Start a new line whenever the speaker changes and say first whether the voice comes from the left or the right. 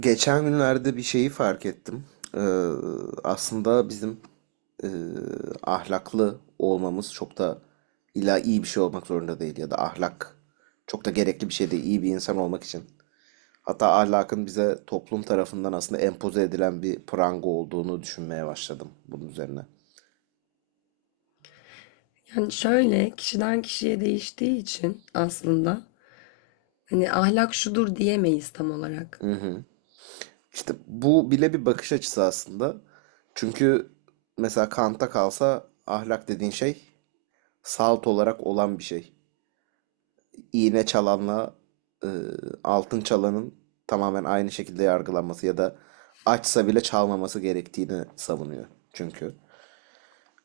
right: Geçen günlerde bir şeyi fark ettim. Ee, Aslında bizim e, ahlaklı olmamız çok da illa iyi bir şey olmak zorunda değil ya da ahlak çok da gerekli bir şey değil iyi bir insan olmak için. Hatta ahlakın bize toplum tarafından aslında empoze edilen bir pranga olduğunu düşünmeye başladım bunun üzerine.
left: Yani şöyle kişiden kişiye değiştiği için aslında hani ahlak şudur diyemeyiz tam olarak.
right: İşte bu bile bir bakış açısı aslında. Çünkü mesela Kant'a kalsa ahlak dediğin şey salt olarak olan bir şey. İğne çalanla e, altın çalanın tamamen aynı şekilde yargılanması ya da açsa bile çalmaması gerektiğini savunuyor çünkü.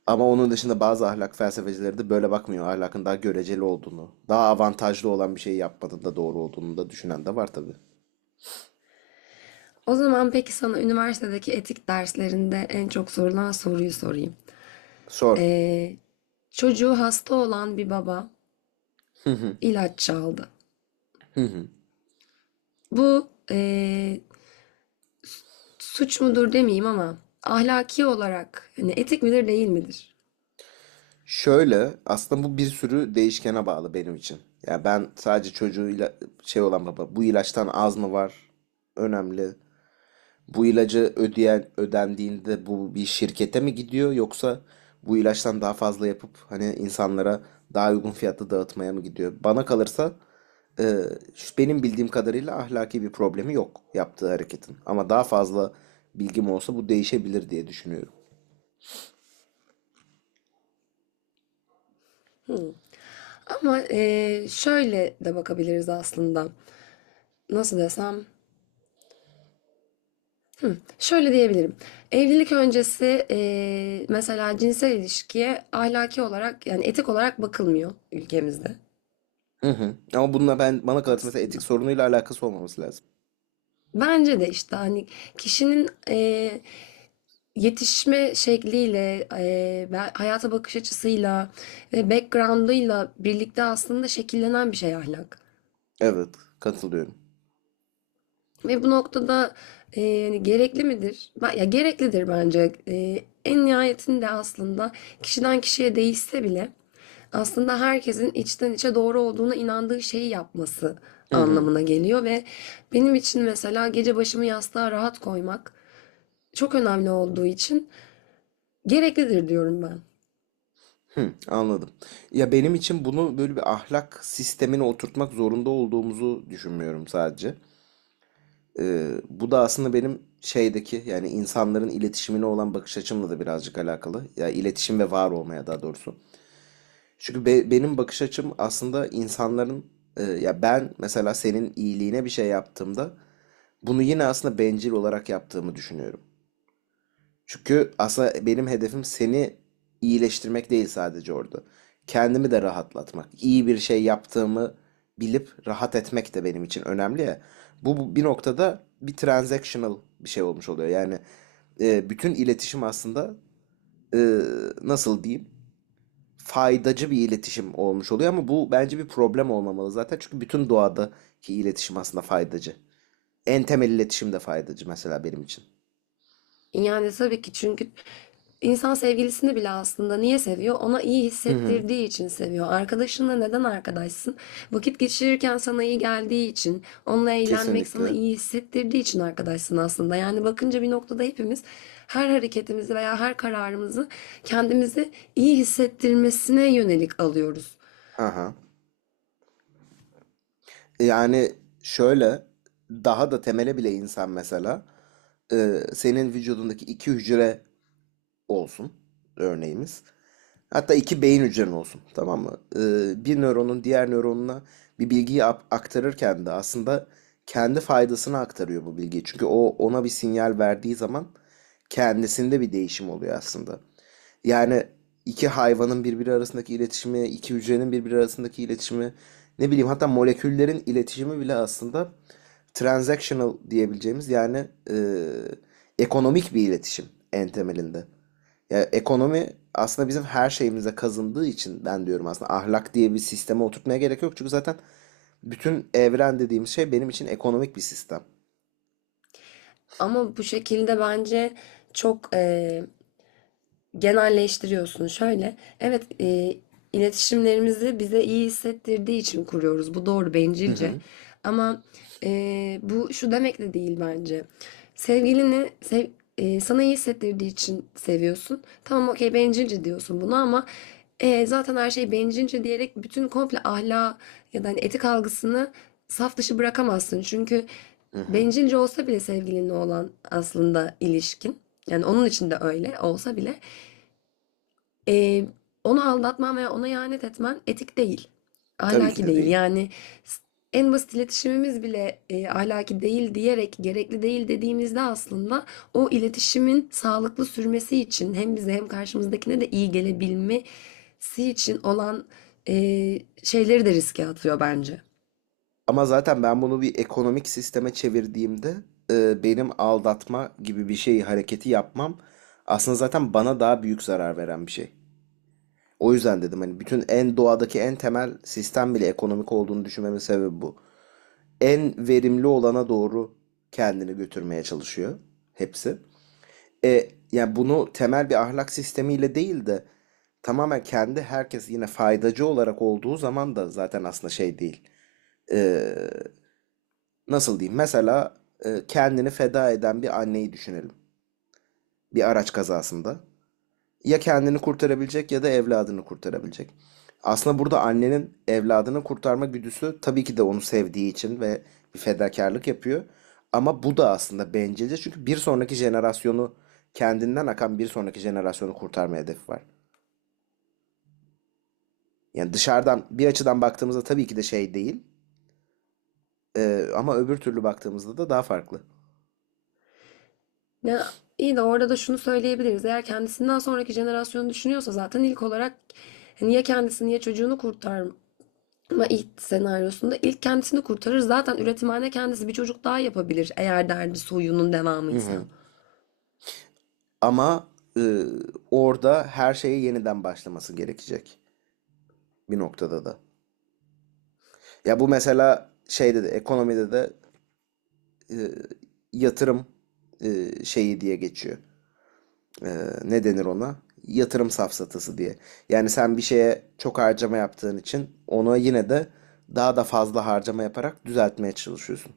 right: Ama onun dışında bazı ahlak felsefecileri de böyle bakmıyor. Ahlakın daha göreceli olduğunu, daha avantajlı olan bir şeyi yapmanın da doğru olduğunu da düşünen de var tabii.
left: O zaman peki sana üniversitedeki etik derslerinde en çok sorulan soruyu sorayım.
right: Sor.
left: Ee, Çocuğu hasta olan bir baba ilaç çaldı. Bu suç mudur demeyeyim ama ahlaki olarak hani etik midir değil midir?
right: Şöyle aslında bu bir sürü değişkene bağlı benim için. Yani ben sadece çocuğuyla şey olan baba bu ilaçtan az mı var önemli. Bu ilacı ödeyen ödendiğinde bu bir şirkete mi gidiyor yoksa bu ilaçtan daha fazla yapıp hani insanlara daha uygun fiyatla dağıtmaya mı gidiyor? Bana kalırsa e, benim bildiğim kadarıyla ahlaki bir problemi yok yaptığı hareketin. Ama daha fazla bilgim olsa bu değişebilir diye düşünüyorum.
left: Hmm. Ama şöyle de bakabiliriz aslında. Nasıl desem? Şöyle diyebilirim. Evlilik öncesi mesela cinsel ilişkiye ahlaki olarak yani etik olarak bakılmıyor ülkemizde
right: Hı hı. Ama bununla ben bana kalırsa mesela etik
left: aslında.
right: sorunuyla alakası olmaması lazım.
left: Bence de işte hani kişinin yetişme şekliyle, hayata bakış açısıyla ve background'ıyla birlikte aslında şekillenen bir şey ahlak.
right: Evet, katılıyorum.
left: Ve bu noktada yani gerekli midir? Ya gereklidir bence. En nihayetinde aslında kişiden kişiye değişse bile aslında herkesin içten içe doğru olduğuna inandığı şeyi yapması
right: Hı hı.
left: anlamına geliyor ve benim için mesela gece başımı yastığa rahat koymak çok önemli olduğu için gereklidir diyorum ben.
right: Hı, anladım. Ya benim için bunu böyle bir ahlak sistemine oturtmak zorunda olduğumuzu düşünmüyorum sadece. Bu da aslında benim şeydeki yani insanların iletişimine olan bakış açımla da birazcık alakalı. Ya iletişim ve var olmaya daha doğrusu. Çünkü benim bakış açım aslında insanların ya ben mesela senin iyiliğine bir şey yaptığımda bunu yine aslında bencil olarak yaptığımı düşünüyorum. Çünkü aslında benim hedefim seni iyileştirmek değil sadece orada. Kendimi de rahatlatmak. İyi bir şey yaptığımı bilip rahat etmek de benim için önemli ya. Bu bir noktada bir transactional bir şey olmuş oluyor. Yani bütün iletişim aslında e, nasıl diyeyim faydacı bir iletişim olmuş oluyor ama bu bence bir problem olmamalı zaten. Çünkü bütün doğadaki iletişim aslında faydacı. En temel iletişim de faydacı mesela benim için.
left: Yani tabii ki çünkü insan sevgilisini bile aslında niye seviyor? Ona iyi
right: Hı hı.
left: hissettirdiği için seviyor. Arkadaşınla neden arkadaşsın? Vakit geçirirken sana iyi geldiği için, onunla eğlenmek sana
right: Kesinlikle.
left: iyi hissettirdiği için arkadaşsın aslında. Yani bakınca bir noktada hepimiz her hareketimizi veya her kararımızı kendimizi iyi hissettirmesine yönelik alıyoruz.
right: Hı hı. Yani şöyle daha da temele bile insan mesela senin vücudundaki iki hücre olsun örneğimiz. Hatta iki beyin hücren olsun tamam mı? Bir nöronun diğer nöronuna bir bilgiyi aktarırken de aslında kendi faydasına aktarıyor bu bilgiyi. Çünkü o ona bir sinyal verdiği zaman kendisinde bir değişim oluyor aslında. Yani iki hayvanın birbiri arasındaki iletişimi, iki hücrenin birbiri arasındaki iletişimi, ne bileyim hatta moleküllerin iletişimi bile aslında transactional diyebileceğimiz yani ekonomik bir iletişim en temelinde. Yani ekonomi aslında bizim her şeyimize kazındığı için ben diyorum aslında ahlak diye bir sisteme oturtmaya gerek yok. Çünkü zaten bütün evren dediğimiz şey benim için ekonomik bir sistem.
left: Ama bu şekilde bence çok genelleştiriyorsun. Şöyle, evet, iletişimlerimizi bize iyi hissettirdiği için kuruyoruz. Bu doğru,
right: Hı
left: bencilce.
right: hı,
left: Ama bu şu demek de değil bence. Sevgilini sev, Sana iyi hissettirdiği için seviyorsun. Tamam, okey, bencilce diyorsun bunu ama zaten her şey bencilce diyerek bütün komple ahlak ya da hani etik algısını saf dışı bırakamazsın. Çünkü
right: hı hı.
left: bencilce olsa bile sevgilinle olan aslında ilişkin. Yani onun için de öyle olsa bile Eee, onu aldatman veya ona ihanet etmen etik değil.
right: Tabii ki
left: Ahlaki
right: de
left: değil.
right: değil.
left: S- En basit iletişimimiz bile ahlaki değil diyerek gerekli değil dediğimizde aslında o iletişimin sağlıklı sürmesi için hem bize hem karşımızdakine de iyi gelebilmesi için olan şeyleri de riske atıyor bence.
right: Ama zaten ben bunu bir ekonomik sisteme çevirdiğimde benim aldatma gibi bir şey hareketi yapmam aslında zaten bana daha büyük zarar veren bir şey. O yüzden dedim hani bütün en doğadaki en temel sistem bile ekonomik olduğunu düşünmemin sebebi bu. En verimli olana doğru kendini götürmeye çalışıyor hepsi. Yani bunu temel bir ahlak sistemiyle değil de tamamen kendi herkes yine faydacı olarak olduğu zaman da zaten aslında şey değil e, nasıl diyeyim? Mesela kendini feda eden bir anneyi düşünelim. Bir araç kazasında. Ya kendini kurtarabilecek ya da evladını kurtarabilecek. Aslında burada annenin evladını kurtarma güdüsü tabii ki de onu sevdiği için ve bir fedakarlık yapıyor. Ama bu da aslında bencilce çünkü bir sonraki jenerasyonu kendinden akan bir sonraki jenerasyonu kurtarma hedefi var. Yani dışarıdan bir açıdan baktığımızda tabii ki de şey değil. Ama öbür türlü baktığımızda da daha farklı.
left: Ya iyi de orada da şunu söyleyebiliriz. Eğer kendisinden sonraki jenerasyonu düşünüyorsa zaten ilk olarak niye çocuğunu kurtar, ama ilk senaryosunda ilk kendisini kurtarır. Zaten üretimhane kendisi bir çocuk daha yapabilir eğer derdi soyunun
right: Hı
left: devamıysa.
right: hı. Ama e, orada her şeyi yeniden başlaması gerekecek bir noktada da. Ya bu mesela şeyde de ekonomide de e, yatırım şeyi diye geçiyor. E, Ne denir ona? Yatırım safsatası diye. Yani sen bir şeye çok harcama yaptığın için ona yine de daha da fazla harcama yaparak düzeltmeye çalışıyorsun.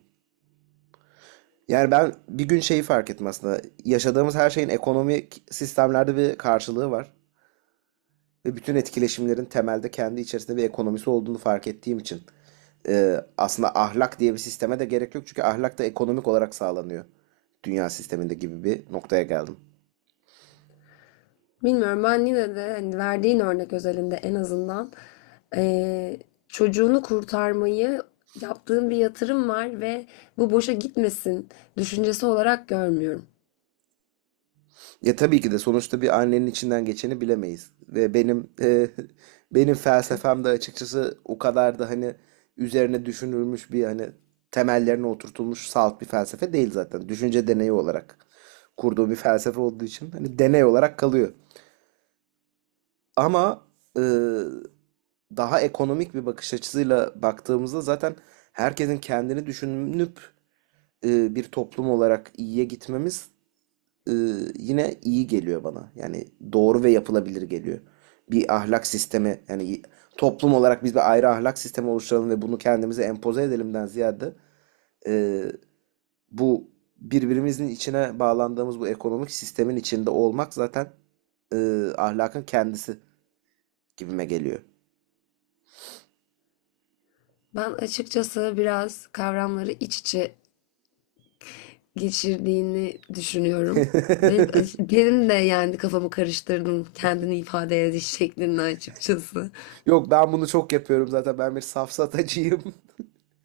right: Yani ben bir gün şeyi fark ettim aslında. Yaşadığımız her şeyin ekonomik sistemlerde bir karşılığı var. Ve bütün etkileşimlerin temelde kendi içerisinde bir ekonomisi olduğunu fark ettiğim için aslında ahlak diye bir sisteme de gerek yok. Çünkü ahlak da ekonomik olarak sağlanıyor dünya sisteminde gibi bir noktaya geldim.
left: Bilmiyorum, ben yine de hani verdiğin örnek özelinde en azından eee, çocuğunu kurtarmayı yaptığın bir yatırım var ve bu boşa gitmesin düşüncesi olarak görmüyorum.
right: Ya tabii ki de sonuçta bir annenin içinden geçeni bilemeyiz. Ve benim benim felsefem de açıkçası o kadar da hani üzerine düşünülmüş bir hani temellerine oturtulmuş salt bir felsefe değil zaten. Düşünce deneyi olarak kurduğu bir felsefe olduğu için hani deney olarak kalıyor. Ama ııı, daha ekonomik bir bakış açısıyla baktığımızda zaten herkesin kendini düşünüp bir toplum olarak iyiye gitmemiz yine iyi geliyor bana. Yani doğru ve yapılabilir geliyor. Bir ahlak sistemi yani toplum olarak biz bir ayrı ahlak sistemi oluşturalım ve bunu kendimize empoze edelimden ziyade ııı, bu birbirimizin içine bağlandığımız bu ekonomik sistemin içinde olmak zaten ahlakın kendisi gibime geliyor.
left: Ben açıkçası biraz kavramları iç içe geçirdiğini düşünüyorum. Ve benim de yani kafamı karıştırdın kendini ifade ediş şeklinde açıkçası.
right: Yok ben bunu çok yapıyorum zaten. Ben bir safsatacıyım.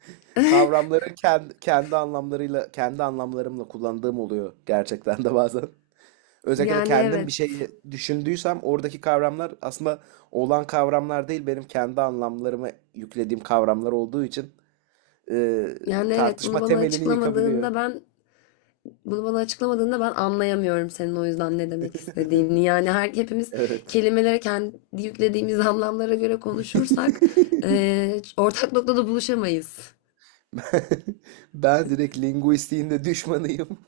right: Kavramları kendi anlamlarımla kullandığım oluyor gerçekten de bazen. Özellikle de
left: Yani
right: kendim bir şey
left: evet.
right: düşündüysem oradaki kavramlar aslında olan kavramlar değil benim kendi anlamlarıma yüklediğim kavramlar olduğu için e,
left: Yani evet,
right: tartışma temelini yıkabiliyor.
left: bunu bana açıklamadığında ben anlayamıyorum senin o yüzden ne demek istediğini. Yani hepimiz
right: Evet.
left: kelimelere kendi yüklediğimiz anlamlara göre konuşursak ortak noktada buluşamayız.
right: Ben direkt linguistiğin de düşmanıyım.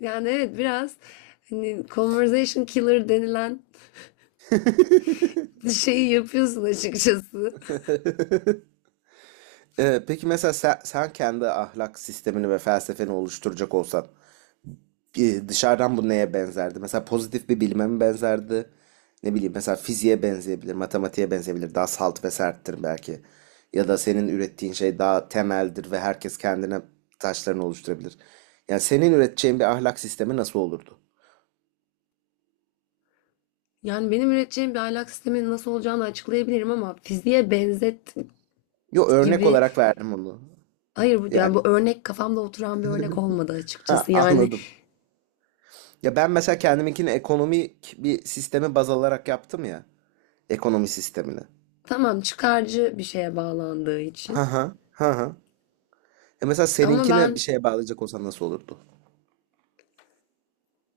left: Yani evet, biraz hani conversation killer denilen şeyi yapıyorsun açıkçası.
right: Peki mesela sen kendi ahlak sistemini ve felsefeni oluşturacak olsan dışarıdan bu neye benzerdi? Mesela pozitif bir bilime mi benzerdi? Ne bileyim mesela fiziğe benzeyebilir, matematiğe benzeyebilir. Daha salt ve serttir belki. Ya da senin ürettiğin şey daha temeldir ve herkes kendine taşlarını oluşturabilir. Yani senin üreteceğin bir ahlak sistemi nasıl olurdu?
left: Yani benim üreteceğim bir ahlak sisteminin nasıl olacağını açıklayabilirim ama fiziğe benzet
right: Yo örnek
left: gibi.
right: olarak verdim onu.
left: Hayır, bu yani
right: Yani
left: bu örnek kafamda oturan bir örnek olmadı
right: ha
left: açıkçası. Yani
right: anladım. Ya ben mesela kendiminkini ekonomik bir sistemi baz alarak yaptım ya ekonomi sistemini.
left: tamam, çıkarcı bir şeye bağlandığı
right: Ha
left: için.
right: ha ha ha. E mesela
left: Ama
right: seninkine bir
left: ben
right: şeye bağlayacak olsan nasıl olurdu?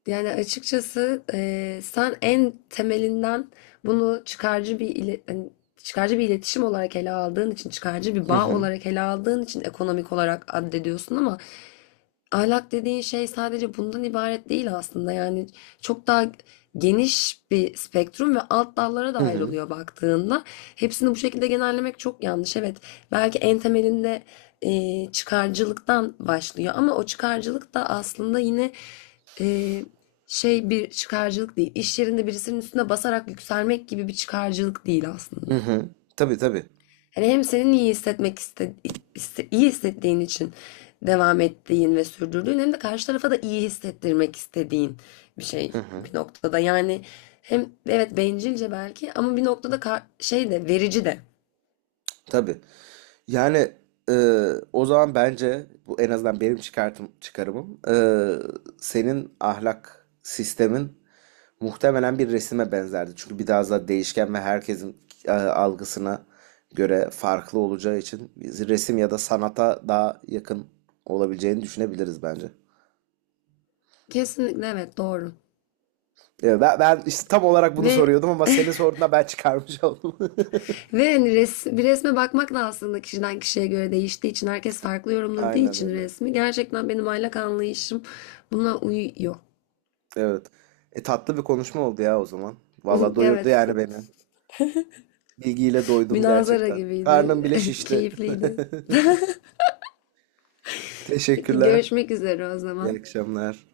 left: yani açıkçası, sen en temelinden bunu çıkarcı bir iletişim olarak ele aldığın için, çıkarcı bir
right: Hı
left: bağ
right: hı.
left: olarak ele aldığın için ekonomik olarak addediyorsun ama ahlak dediğin şey sadece bundan ibaret değil aslında. Yani çok daha geniş bir spektrum ve alt dallara da
right: Hı hı.
left: ayrılıyor baktığında. Hepsini bu şekilde genellemek çok yanlış. Evet, belki en temelinde çıkarcılıktan başlıyor ama o çıkarcılık da aslında yine e, bir çıkarcılık değil. İş yerinde birisinin üstüne basarak yükselmek gibi bir çıkarcılık değil
right: Hı
left: aslında.
right: hı. Tabii tabii.
left: Hani hem senin iyi hissetmek iste, iste- iyi hissettiğin için devam ettiğin ve sürdürdüğün hem de karşı tarafa da iyi hissettirmek istediğin bir şey
right: Hı hı.
left: bir noktada. Yani hem evet bencilce belki ama bir noktada ka- şey de verici de.
right: Tabii. Yani e, o zaman bence bu en azından benim çıkarımım senin ahlak sistemin muhtemelen bir resime benzerdi. Çünkü bir daha fazla değişken ve herkesin algısına göre farklı olacağı için biz resim ya da sanata daha yakın olabileceğini düşünebiliriz bence.
left: Kesinlikle, evet, doğru.
right: Ya ben işte tam olarak bunu
left: Ve
right: soruyordum ama senin sorduğunda ben çıkarmış oldum.
left: Bir resme bakmak da aslında kişiden kişiye göre değiştiği için herkes farklı yorumladığı
right: Aynen
left: için
right: öyle.
left: resmi gerçekten benim aylak anlayışım buna uyuyor.
right: Evet. E tatlı bir konuşma oldu ya o zaman. Valla doyurdu
left: Evet,
right: yani beni. Bilgiyle doydum
left: münazara
right: gerçekten. Karnım
left: gibiydi.
right: bile şişti.
left: Keyifliydi. Peki,
right: Teşekkürler.
left: görüşmek üzere o
right: İyi
left: zaman.
right: akşamlar.